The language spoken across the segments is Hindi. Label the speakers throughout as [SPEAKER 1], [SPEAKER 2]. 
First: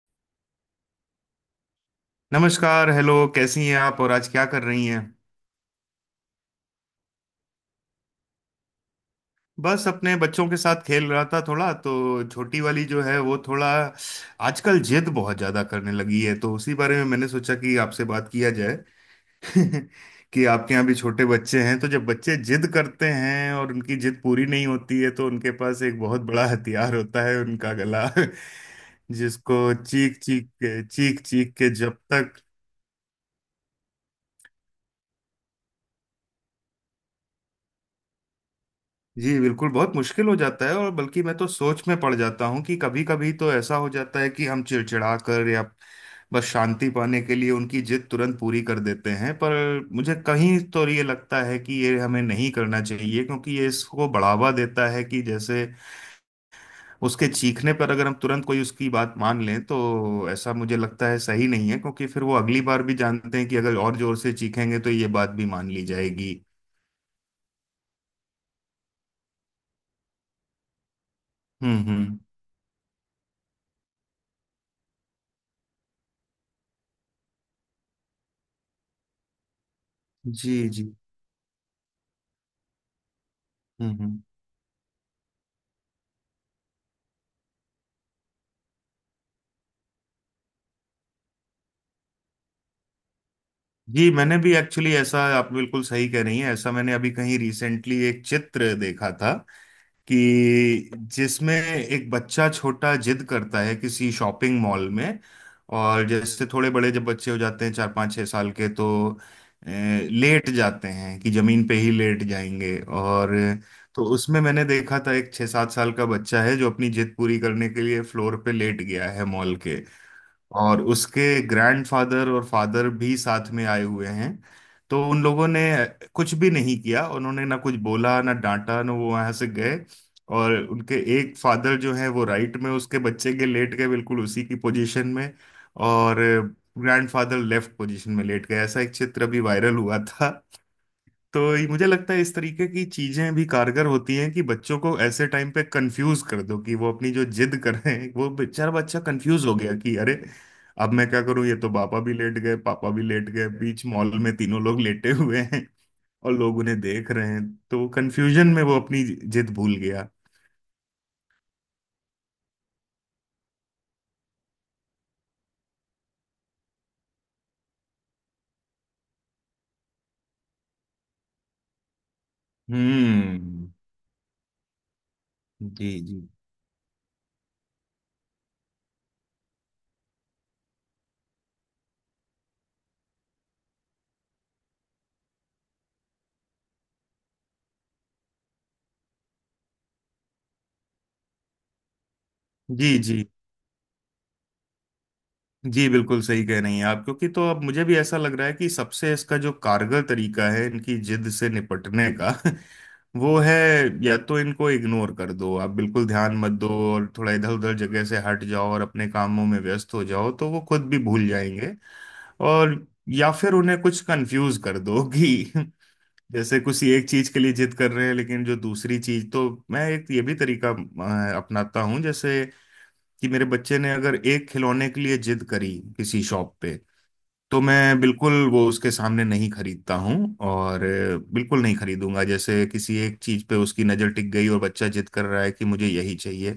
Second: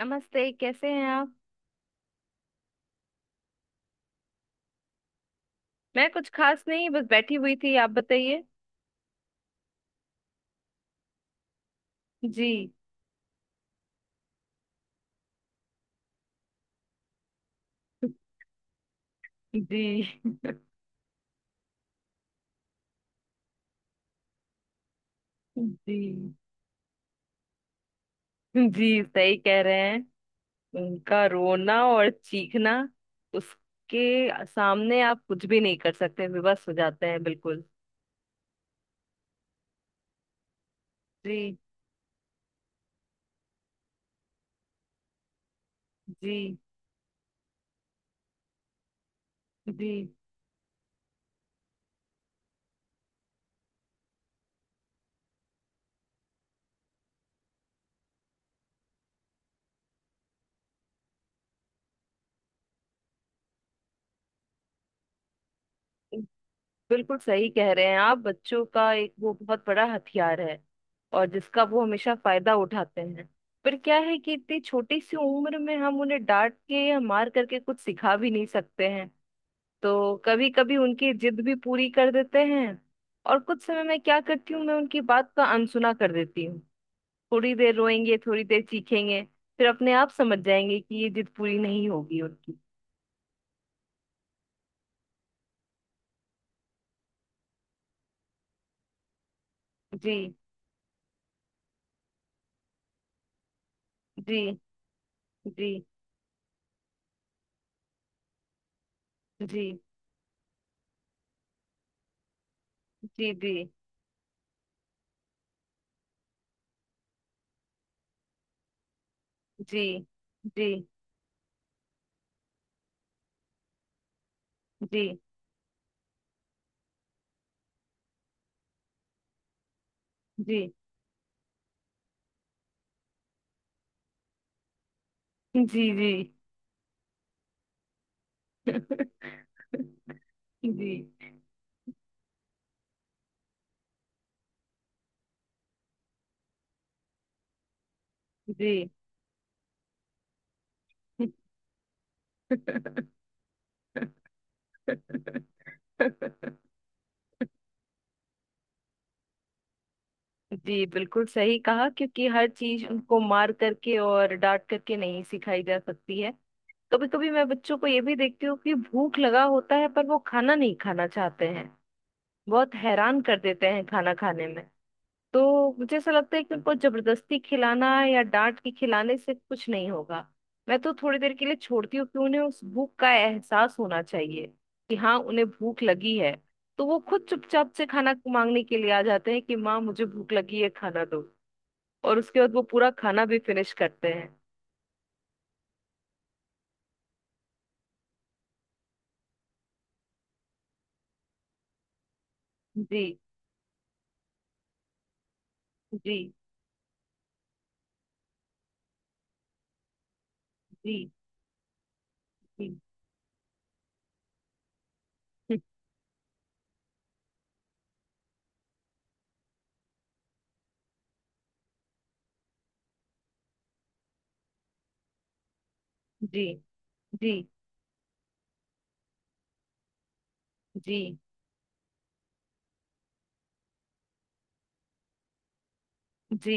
[SPEAKER 1] नमस्ते। कैसे हैं आप।
[SPEAKER 2] नमस्कार। हेलो, कैसी हैं आप? और आज क्या कर रही हैं?
[SPEAKER 1] मैं कुछ खास नहीं, बस बैठी हुई थी। आप बताइए।
[SPEAKER 2] बस अपने बच्चों के साथ खेल रहा था थोड़ा। तो
[SPEAKER 1] जी।
[SPEAKER 2] छोटी वाली जो है वो थोड़ा आजकल जिद बहुत ज्यादा करने लगी है, तो उसी बारे में मैंने सोचा कि आपसे बात किया जाए।
[SPEAKER 1] जी।
[SPEAKER 2] कि आपके यहाँ भी छोटे बच्चे हैं, तो जब बच्चे जिद करते हैं और उनकी जिद पूरी नहीं होती है तो उनके पास एक बहुत
[SPEAKER 1] जी।
[SPEAKER 2] बड़ा हथियार होता है, उनका गला।
[SPEAKER 1] जी, सही कह
[SPEAKER 2] जिसको
[SPEAKER 1] रहे हैं।
[SPEAKER 2] चीख चीख के, चीख
[SPEAKER 1] उनका
[SPEAKER 2] चीख के
[SPEAKER 1] रोना
[SPEAKER 2] जब
[SPEAKER 1] और
[SPEAKER 2] तक।
[SPEAKER 1] चीखना, उसके सामने आप कुछ भी नहीं कर सकते, विवश हो जाते हैं बिल्कुल।
[SPEAKER 2] जी बिल्कुल, बहुत मुश्किल हो जाता है। और बल्कि मैं तो
[SPEAKER 1] जी।
[SPEAKER 2] सोच में पड़ जाता हूँ कि कभी कभी तो ऐसा हो जाता है कि हम चिड़चिड़ा कर या बस
[SPEAKER 1] जी।
[SPEAKER 2] शांति पाने के लिए उनकी जिद तुरंत पूरी कर देते हैं। पर
[SPEAKER 1] जी,
[SPEAKER 2] मुझे कहीं तो ये लगता है कि ये हमें नहीं करना चाहिए क्योंकि ये इसको बढ़ावा देता है। कि जैसे उसके चीखने पर अगर हम तुरंत कोई उसकी बात मान लें, तो ऐसा मुझे लगता है सही नहीं है, क्योंकि फिर वो अगली बार भी जानते हैं कि अगर और जोर से चीखेंगे तो ये बात भी मान ली जाएगी।
[SPEAKER 1] बिल्कुल सही कह रहे हैं आप। बच्चों का एक वो बहुत बड़ा हथियार है, और जिसका वो हमेशा
[SPEAKER 2] हम्म।
[SPEAKER 1] फायदा उठाते हैं। पर क्या है कि इतनी छोटी सी उम्र में हम उन्हें डांट के या मार करके कुछ सिखा भी नहीं सकते हैं, तो कभी
[SPEAKER 2] जी
[SPEAKER 1] कभी
[SPEAKER 2] जी।
[SPEAKER 1] उनकी जिद भी पूरी कर देते हैं। और कुछ समय मैं क्या
[SPEAKER 2] हम्म।
[SPEAKER 1] करती हूँ, मैं उनकी बात का अनसुना कर देती हूँ। थोड़ी देर रोएंगे, थोड़ी देर चीखेंगे, फिर अपने आप समझ जाएंगे कि ये जिद पूरी नहीं होगी उनकी।
[SPEAKER 2] जी मैंने भी एक्चुअली ऐसा, आप बिल्कुल सही कह रही हैं। ऐसा मैंने अभी कहीं रिसेंटली एक चित्र देखा था कि
[SPEAKER 1] जी।
[SPEAKER 2] जिसमें एक बच्चा छोटा जिद करता है किसी शॉपिंग
[SPEAKER 1] जी।
[SPEAKER 2] मॉल में।
[SPEAKER 1] जी।
[SPEAKER 2] और जैसे थोड़े बड़े जब बच्चे हो जाते हैं, 4-5-6 साल के, तो
[SPEAKER 1] जी।
[SPEAKER 2] लेट जाते हैं कि जमीन पे ही लेट जाएंगे। और
[SPEAKER 1] जी। जी।
[SPEAKER 2] तो उसमें मैंने देखा था एक 6-7 साल का बच्चा है, जो अपनी जिद पूरी करने के लिए फ्लोर पे लेट गया है मॉल के।
[SPEAKER 1] जी। जी।
[SPEAKER 2] और उसके ग्रैंडफादर और फादर भी साथ में आए हुए हैं। तो
[SPEAKER 1] जी।
[SPEAKER 2] उन लोगों ने कुछ भी नहीं किया, उन्होंने ना कुछ बोला, ना डांटा, ना वो वहां से गए। और
[SPEAKER 1] जी।
[SPEAKER 2] उनके एक फादर जो है वो राइट में उसके बच्चे के लेट गए, बिल्कुल उसी की पोजीशन में।
[SPEAKER 1] जी। जी।
[SPEAKER 2] और ग्रैंडफादर लेफ्ट पोजीशन में लेट गए। ऐसा एक चित्र अभी वायरल हुआ था।
[SPEAKER 1] जी।
[SPEAKER 2] तो मुझे लगता है इस तरीके की चीजें भी कारगर होती हैं कि बच्चों को ऐसे टाइम पे कंफ्यूज कर दो, कि वो अपनी जो जिद कर रहे हैं, वो बेचारा
[SPEAKER 1] जी।
[SPEAKER 2] बच्चा कंफ्यूज हो गया कि अरे अब मैं क्या करूं, ये तो पापा भी लेट गए, पापा भी लेट गए, बीच मॉल में तीनों लोग लेटे हुए हैं और लोग उन्हें देख रहे हैं। तो कंफ्यूजन में वो अपनी जिद भूल गया।
[SPEAKER 1] जी, बिल्कुल सही कहा क्योंकि हर चीज उनको मार करके और डांट करके नहीं सिखाई जा सकती है। कभी कभी मैं बच्चों को ये भी देखती हूँ कि भूख लगा होता है पर वो खाना नहीं खाना चाहते हैं। बहुत हैरान कर देते
[SPEAKER 2] हम्म।
[SPEAKER 1] हैं खाना खाने में। तो
[SPEAKER 2] जी
[SPEAKER 1] मुझे ऐसा
[SPEAKER 2] जी।
[SPEAKER 1] लगता है कि उनको जबरदस्ती खिलाना या डांट के खिलाने से कुछ नहीं होगा। मैं तो थोड़ी देर के लिए छोड़ती हूँ कि उन्हें उस भूख का एहसास होना चाहिए, कि हाँ, उन्हें भूख लगी है। तो वो खुद चुपचाप से खाना मांगने के लिए आ जाते हैं कि माँ, मुझे भूख लगी है, खाना दो। और उसके बाद वो पूरा
[SPEAKER 2] जी
[SPEAKER 1] खाना
[SPEAKER 2] जी।
[SPEAKER 1] भी फिनिश करते हैं।
[SPEAKER 2] जी बिल्कुल सही कह रही हैं आप। क्योंकि तो अब मुझे भी ऐसा लग रहा है कि सबसे इसका जो कारगर तरीका है इनकी जिद से निपटने का,
[SPEAKER 1] जी।
[SPEAKER 2] वो है या तो इनको इग्नोर कर दो, आप बिल्कुल
[SPEAKER 1] जी।
[SPEAKER 2] ध्यान मत दो और थोड़ा इधर उधर जगह से हट जाओ और अपने कामों में व्यस्त हो जाओ, तो वो खुद भी
[SPEAKER 1] जी।
[SPEAKER 2] भूल जाएंगे।
[SPEAKER 1] जी।
[SPEAKER 2] और या फिर उन्हें कुछ कंफ्यूज कर दो कि
[SPEAKER 1] हम्म।
[SPEAKER 2] जैसे कुछ एक चीज के लिए जिद कर रहे हैं लेकिन जो दूसरी चीज। तो मैं एक ये भी तरीका अपनाता हूँ। जैसे कि मेरे बच्चे ने अगर एक खिलौने के लिए जिद करी किसी
[SPEAKER 1] जी।
[SPEAKER 2] शॉप पे,
[SPEAKER 1] जी।
[SPEAKER 2] तो मैं बिल्कुल वो उसके सामने नहीं खरीदता हूँ। और
[SPEAKER 1] जी।
[SPEAKER 2] बिल्कुल नहीं खरीदूंगा। जैसे किसी एक चीज पे उसकी नजर टिक गई और बच्चा जिद कर रहा है कि मुझे यही चाहिए,
[SPEAKER 1] जी।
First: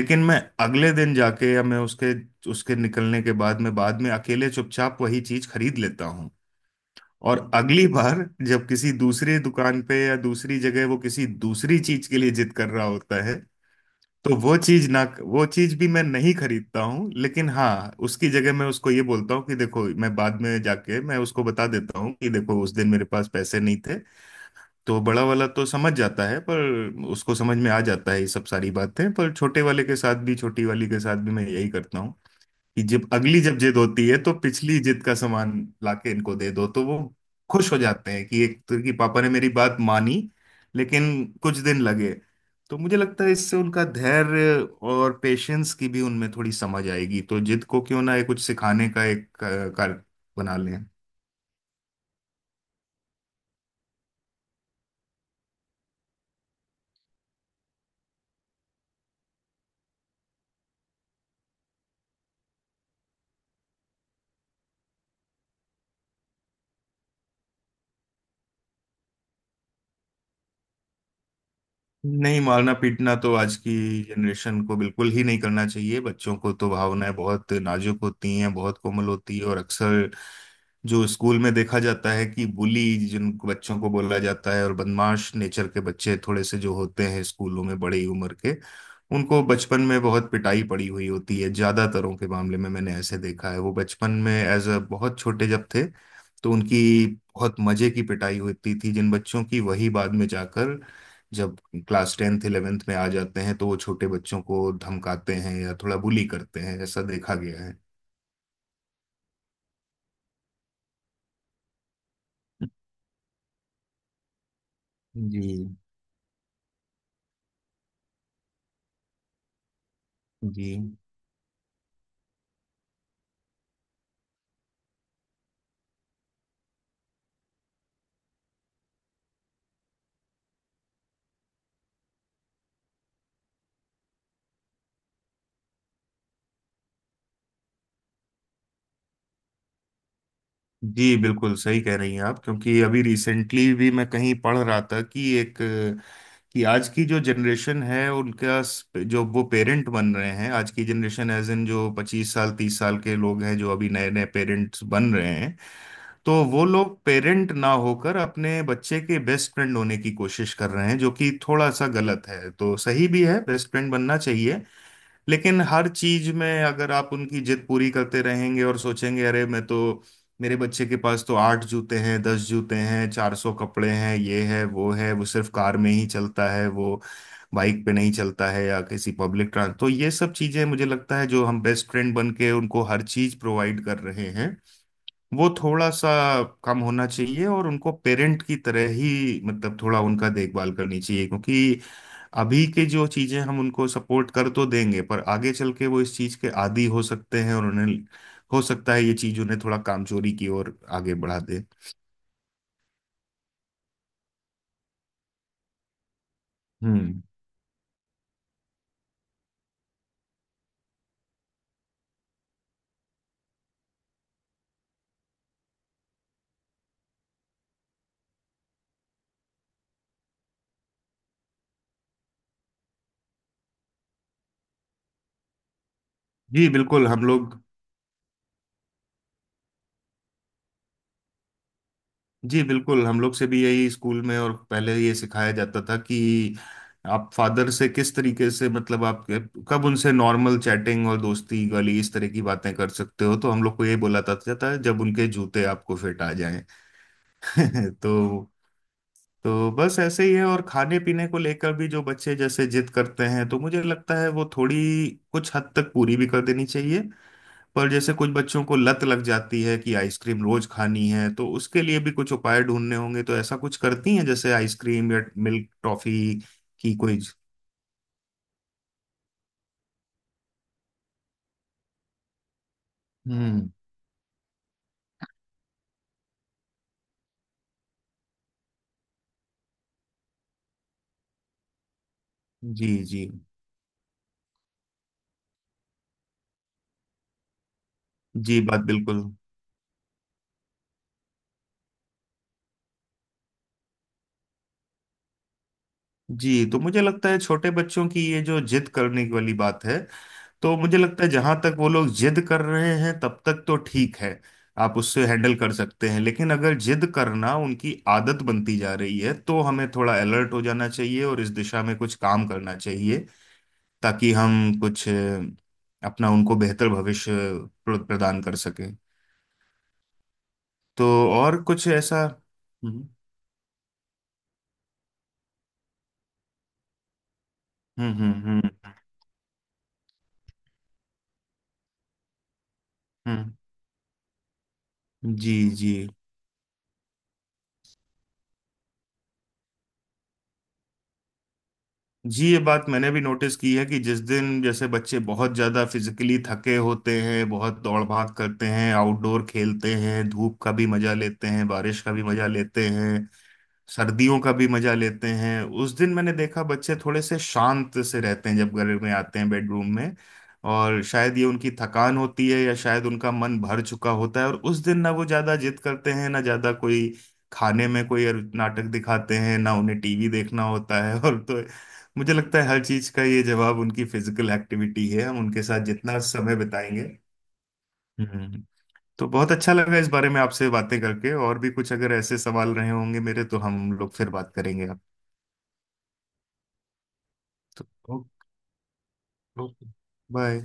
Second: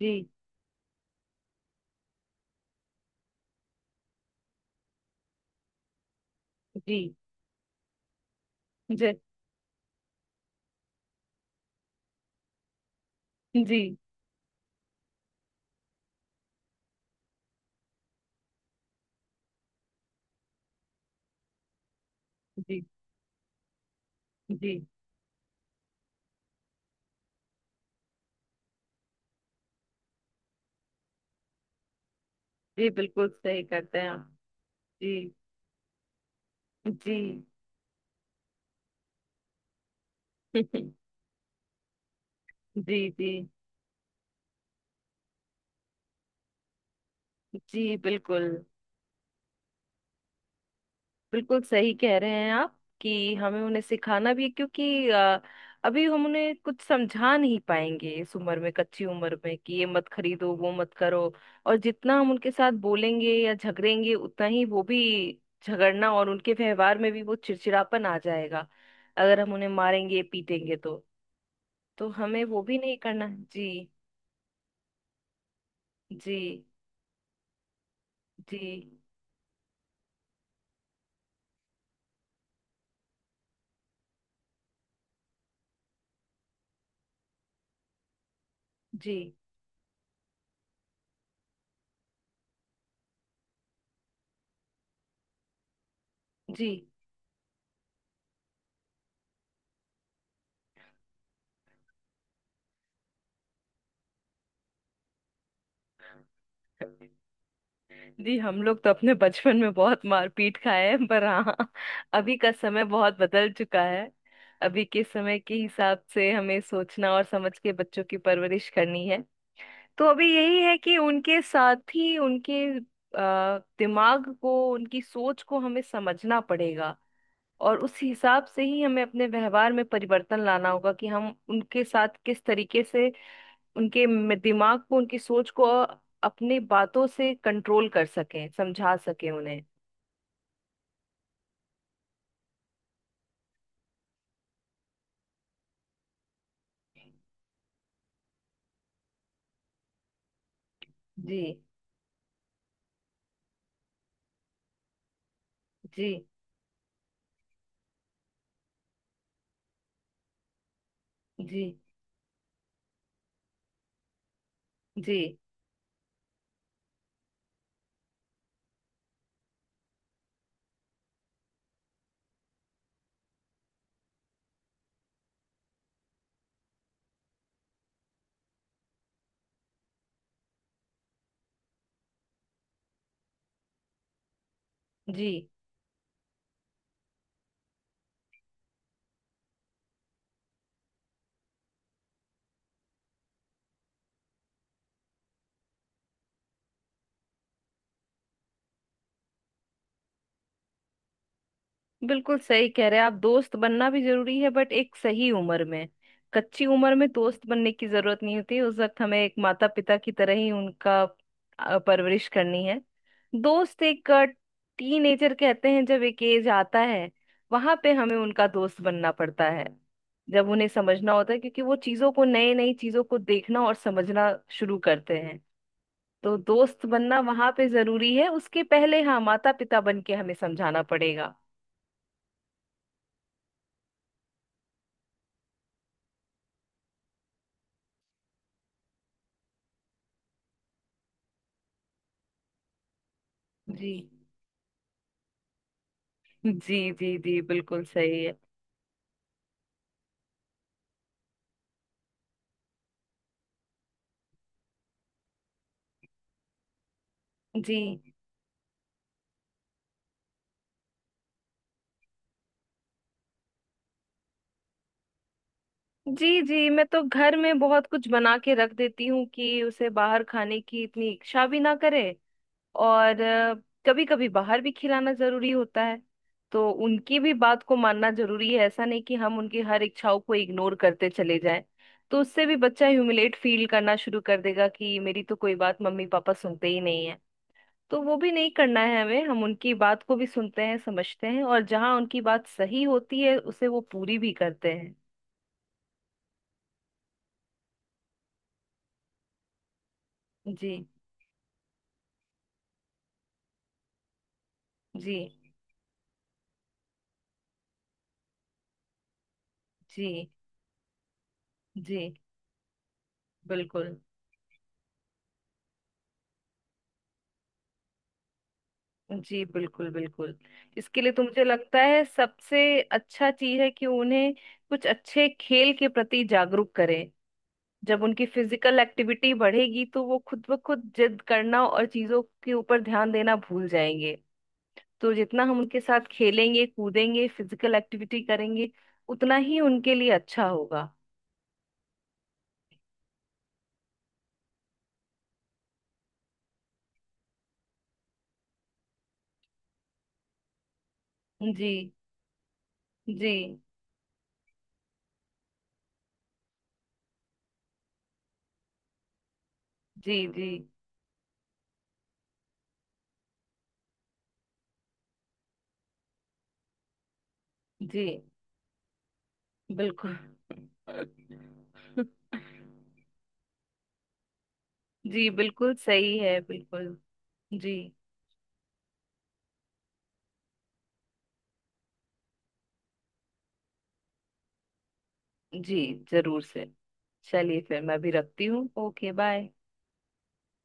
[SPEAKER 1] जी।
[SPEAKER 2] मैं अगले दिन जाके या मैं उसके उसके निकलने के बाद मैं बाद में अकेले चुपचाप वही चीज खरीद लेता हूँ।
[SPEAKER 1] जी।
[SPEAKER 2] और अगली बार जब किसी
[SPEAKER 1] जी।
[SPEAKER 2] दूसरी दुकान पे या दूसरी जगह वो किसी दूसरी चीज के लिए जिद कर रहा होता है,
[SPEAKER 1] जी।
[SPEAKER 2] तो वो चीज ना, वो चीज भी मैं नहीं खरीदता हूँ, लेकिन हाँ उसकी जगह मैं उसको ये बोलता हूँ कि देखो मैं बाद में जाके मैं उसको बता देता हूँ कि देखो, उस
[SPEAKER 1] जी।
[SPEAKER 2] दिन मेरे पास पैसे नहीं थे।
[SPEAKER 1] जी।
[SPEAKER 2] तो बड़ा वाला तो समझ जाता है, पर उसको समझ में आ जाता है ये सब सारी बातें। पर छोटे वाले के साथ भी, छोटी वाली के साथ भी मैं यही करता हूँ कि
[SPEAKER 1] जी,
[SPEAKER 2] जब
[SPEAKER 1] बिल्कुल
[SPEAKER 2] अगली जब
[SPEAKER 1] सही
[SPEAKER 2] जिद
[SPEAKER 1] करते
[SPEAKER 2] होती
[SPEAKER 1] हैं
[SPEAKER 2] है
[SPEAKER 1] आप।
[SPEAKER 2] तो पिछली जिद का
[SPEAKER 1] जी।
[SPEAKER 2] सामान लाके इनको दे दो, तो वो
[SPEAKER 1] जी।
[SPEAKER 2] खुश हो जाते हैं कि एक तो कि पापा ने मेरी बात मानी। लेकिन कुछ दिन लगे। तो मुझे
[SPEAKER 1] जी।
[SPEAKER 2] लगता
[SPEAKER 1] जी।
[SPEAKER 2] है इससे उनका धैर्य और पेशेंस की भी उनमें थोड़ी समझ आएगी। तो जिद को
[SPEAKER 1] जी,
[SPEAKER 2] क्यों ना ये कुछ
[SPEAKER 1] बिल्कुल
[SPEAKER 2] सिखाने का एक कार्य बना लें।
[SPEAKER 1] बिल्कुल सही कह रहे हैं आप कि हमें उन्हें सिखाना भी है, क्योंकि अभी हम उन्हें कुछ समझा नहीं पाएंगे इस उम्र में, कच्ची उम्र में, कि ये मत खरीदो वो मत करो। और जितना हम उनके साथ बोलेंगे या झगड़ेंगे, उतना ही वो भी झगड़ना, और उनके व्यवहार में भी वो चिड़चिड़ापन आ जाएगा। अगर हम उन्हें मारेंगे पीटेंगे, तो
[SPEAKER 2] नहीं,
[SPEAKER 1] हमें वो
[SPEAKER 2] मारना
[SPEAKER 1] भी नहीं
[SPEAKER 2] पीटना
[SPEAKER 1] करना
[SPEAKER 2] तो
[SPEAKER 1] है।
[SPEAKER 2] आज की
[SPEAKER 1] जी।
[SPEAKER 2] जनरेशन को बिल्कुल ही नहीं करना चाहिए। बच्चों
[SPEAKER 1] जी।
[SPEAKER 2] को तो भावनाएं बहुत नाजुक होती हैं,
[SPEAKER 1] जी।
[SPEAKER 2] बहुत कोमल होती है। और अक्सर जो स्कूल में देखा जाता है कि बुली जिन बच्चों को बोला जाता है और बदमाश नेचर के बच्चे थोड़े से जो होते हैं स्कूलों में, बड़ी उम्र के,
[SPEAKER 1] जी।
[SPEAKER 2] उनको बचपन में बहुत पिटाई पड़ी हुई होती है ज्यादातरों के मामले में। मैंने ऐसे देखा है, वो बचपन में एज अ बहुत छोटे जब थे तो
[SPEAKER 1] जी।
[SPEAKER 2] उनकी बहुत मजे की पिटाई होती थी जिन बच्चों की, वही बाद में जाकर जब क्लास 10th 11th में आ जाते हैं तो वो छोटे बच्चों को धमकाते हैं या थोड़ा बुली करते हैं, ऐसा देखा गया है।
[SPEAKER 1] जी। हम लोग तो अपने बचपन में बहुत मारपीट खाए हैं, पर हाँ, अभी का समय बहुत बदल चुका है। अभी के समय
[SPEAKER 2] जी
[SPEAKER 1] के हिसाब से हमें सोचना और समझ के बच्चों की परवरिश करनी है। तो अभी यही
[SPEAKER 2] जी।
[SPEAKER 1] है कि उनके साथ ही उनके दिमाग को, उनकी सोच को हमें समझना पड़ेगा। और उस हिसाब से ही हमें अपने व्यवहार में परिवर्तन लाना होगा कि हम उनके साथ किस तरीके से उनके दिमाग को, उनकी सोच को अपनी बातों से कंट्रोल कर सकें, समझा सकें उन्हें।
[SPEAKER 2] जी बिल्कुल सही कह रही हैं आप। क्योंकि अभी रिसेंटली भी मैं कहीं पढ़ रहा था कि एक कि आज की जो जनरेशन है उनका जो वो पेरेंट बन रहे हैं आज की जनरेशन,
[SPEAKER 1] जी।
[SPEAKER 2] एज इन जो 25 साल 30 साल के लोग हैं जो अभी नए नए पेरेंट्स बन रहे हैं,
[SPEAKER 1] जी।
[SPEAKER 2] तो वो लोग पेरेंट ना होकर अपने बच्चे के बेस्ट फ्रेंड होने की कोशिश कर रहे हैं, जो कि
[SPEAKER 1] जी।
[SPEAKER 2] थोड़ा सा गलत है। तो सही भी है, बेस्ट फ्रेंड बनना चाहिए,
[SPEAKER 1] जी।
[SPEAKER 2] लेकिन हर चीज में अगर आप उनकी जिद पूरी करते रहेंगे और सोचेंगे अरे मैं तो मेरे बच्चे के पास तो 8 जूते हैं, 10 जूते हैं, 400 कपड़े हैं, ये है वो है, वो सिर्फ कार में ही चलता है, वो बाइक पे नहीं चलता है या किसी पब्लिक ट्रांस, तो ये सब चीजें मुझे लगता है जो हम बेस्ट फ्रेंड बन के उनको हर चीज प्रोवाइड कर रहे हैं
[SPEAKER 1] जी,
[SPEAKER 2] वो थोड़ा सा कम होना चाहिए। और उनको पेरेंट की तरह ही मतलब थोड़ा उनका देखभाल करनी चाहिए। क्योंकि अभी के जो चीजें हम उनको सपोर्ट कर तो देंगे पर आगे चल के वो इस चीज के आदी हो सकते हैं और उन्हें हो सकता है ये चीज उन्हें थोड़ा कामचोरी की ओर आगे बढ़ा दे।
[SPEAKER 1] बिल्कुल सही कह रहे हैं आप। दोस्त बनना भी जरूरी है, बट एक सही उम्र में। कच्ची उम्र में
[SPEAKER 2] हम्म।
[SPEAKER 1] दोस्त बनने की जरूरत नहीं होती, उस वक्त हमें एक माता पिता की तरह ही उनका परवरिश करनी है। दोस्त एक टीनेजर कहते हैं, जब एक एज आता है, वहां पे हमें उनका दोस्त बनना पड़ता है। जब उन्हें समझना होता है, क्योंकि वो चीजों को, नई नई चीजों को देखना और समझना शुरू करते हैं। तो
[SPEAKER 2] जी
[SPEAKER 1] दोस्त
[SPEAKER 2] बिल्कुल
[SPEAKER 1] बनना
[SPEAKER 2] हम
[SPEAKER 1] वहां
[SPEAKER 2] लोग
[SPEAKER 1] पे जरूरी है, उसके पहले हाँ माता पिता बन के हमें समझाना पड़ेगा।
[SPEAKER 2] जी बिल्कुल हम लोग से भी यही स्कूल में और पहले ये सिखाया जाता था कि आप फादर से किस तरीके से मतलब आप कब उनसे नॉर्मल चैटिंग और दोस्ती वाली इस तरह की बातें कर सकते हो, तो हम लोग को
[SPEAKER 1] जी।
[SPEAKER 2] ये बोला जाता था जब उनके जूते आपको फिट आ जाएं।
[SPEAKER 1] जी। जी। जी, बिल्कुल
[SPEAKER 2] तो
[SPEAKER 1] सही है।
[SPEAKER 2] तो बस ऐसे ही है। और खाने पीने को लेकर भी जो बच्चे जैसे जिद करते हैं तो मुझे लगता है वो थोड़ी कुछ हद तक पूरी भी कर देनी चाहिए। पर जैसे
[SPEAKER 1] जी।
[SPEAKER 2] कुछ बच्चों को लत लग जाती है कि आइसक्रीम रोज खानी है, तो उसके लिए भी कुछ उपाय ढूंढने होंगे। तो ऐसा कुछ करती हैं जैसे आइसक्रीम या मिल्क टॉफी
[SPEAKER 1] जी। जी। मैं
[SPEAKER 2] की
[SPEAKER 1] तो
[SPEAKER 2] कोई।
[SPEAKER 1] घर में बहुत कुछ बना के रख देती हूँ कि उसे बाहर खाने की इतनी इच्छा भी ना करे। और
[SPEAKER 2] हम्म।
[SPEAKER 1] कभी कभी बाहर भी खिलाना जरूरी होता है, तो उनकी भी बात को मानना जरूरी है, ऐसा नहीं कि हम उनकी हर इच्छाओं को इग्नोर करते चले जाएं। तो उससे भी बच्चा
[SPEAKER 2] जी जी।
[SPEAKER 1] ह्यूमिलेट फील करना शुरू कर देगा कि मेरी तो कोई बात मम्मी पापा सुनते ही नहीं है। तो वो भी नहीं
[SPEAKER 2] जी
[SPEAKER 1] करना
[SPEAKER 2] बात
[SPEAKER 1] है
[SPEAKER 2] बिल्कुल।
[SPEAKER 1] हमें, हम उनकी बात को भी सुनते हैं, समझते हैं, और जहां उनकी बात सही होती है उसे वो पूरी भी करते हैं।
[SPEAKER 2] जी तो मुझे लगता है छोटे बच्चों की ये जो जिद करने की वाली बात है,
[SPEAKER 1] जी।
[SPEAKER 2] तो मुझे लगता है जहां तक वो लोग जिद कर रहे हैं तब तक तो ठीक है, आप
[SPEAKER 1] जी।
[SPEAKER 2] उससे हैंडल कर सकते हैं, लेकिन अगर जिद करना उनकी आदत बनती जा रही है तो हमें थोड़ा
[SPEAKER 1] जी।
[SPEAKER 2] अलर्ट हो जाना चाहिए और इस दिशा में
[SPEAKER 1] जी,
[SPEAKER 2] कुछ काम करना चाहिए
[SPEAKER 1] बिल्कुल।
[SPEAKER 2] ताकि हम कुछ अपना उनको बेहतर भविष्य प्रदान कर सकें।
[SPEAKER 1] जी, बिल्कुल बिल्कुल। इसके
[SPEAKER 2] तो
[SPEAKER 1] लिए तो मुझे
[SPEAKER 2] और
[SPEAKER 1] लगता
[SPEAKER 2] कुछ
[SPEAKER 1] है
[SPEAKER 2] ऐसा
[SPEAKER 1] सबसे
[SPEAKER 2] हम्म
[SPEAKER 1] अच्छा चीज है कि उन्हें कुछ अच्छे खेल के प्रति जागरूक करें। जब
[SPEAKER 2] हम्म
[SPEAKER 1] उनकी
[SPEAKER 2] हम्म हम्म
[SPEAKER 1] फिजिकल एक्टिविटी बढ़ेगी, तो वो खुद ब खुद जिद करना और चीजों के ऊपर ध्यान देना
[SPEAKER 2] हम्म,
[SPEAKER 1] भूल जाएंगे। तो जितना
[SPEAKER 2] जी
[SPEAKER 1] हम उनके
[SPEAKER 2] जी
[SPEAKER 1] साथ खेलेंगे, कूदेंगे, फिजिकल एक्टिविटी करेंगे, उतना ही उनके लिए अच्छा होगा।
[SPEAKER 2] जी ये बात मैंने भी नोटिस की है कि जिस दिन जैसे बच्चे बहुत ज़्यादा फिजिकली थके होते हैं, बहुत दौड़ भाग करते हैं, आउटडोर खेलते हैं, धूप का भी मजा लेते हैं,
[SPEAKER 1] जी।
[SPEAKER 2] बारिश का भी मजा लेते हैं,
[SPEAKER 1] जी।
[SPEAKER 2] सर्दियों का भी मजा लेते हैं, उस दिन मैंने देखा बच्चे थोड़े से शांत से रहते हैं जब घर में आते हैं बेडरूम में।
[SPEAKER 1] जी। जी।
[SPEAKER 2] और शायद ये उनकी थकान होती है या शायद उनका मन भर चुका होता है और उस दिन ना वो ज्यादा जिद करते हैं, ना ज्यादा कोई खाने
[SPEAKER 1] जी,
[SPEAKER 2] में कोई नाटक दिखाते हैं, ना उन्हें
[SPEAKER 1] बिल्कुल।
[SPEAKER 2] टीवी देखना होता है। और तो मुझे लगता है हर चीज का ये जवाब उनकी फिजिकल एक्टिविटी है,
[SPEAKER 1] जी,
[SPEAKER 2] हम उनके
[SPEAKER 1] बिल्कुल
[SPEAKER 2] साथ
[SPEAKER 1] सही
[SPEAKER 2] जितना
[SPEAKER 1] है,
[SPEAKER 2] समय
[SPEAKER 1] बिल्कुल।
[SPEAKER 2] बिताएंगे।
[SPEAKER 1] जी।
[SPEAKER 2] हम्म। तो बहुत अच्छा लगा इस बारे में आपसे बातें करके, और भी कुछ अगर ऐसे सवाल रहे होंगे मेरे तो हम लोग फिर बात करेंगे आप।
[SPEAKER 1] जी जरूर से। चलिए, फिर
[SPEAKER 2] तो
[SPEAKER 1] मैं भी
[SPEAKER 2] ओके।
[SPEAKER 1] रखती हूँ। ओके। बाय।
[SPEAKER 2] ओके। बाय।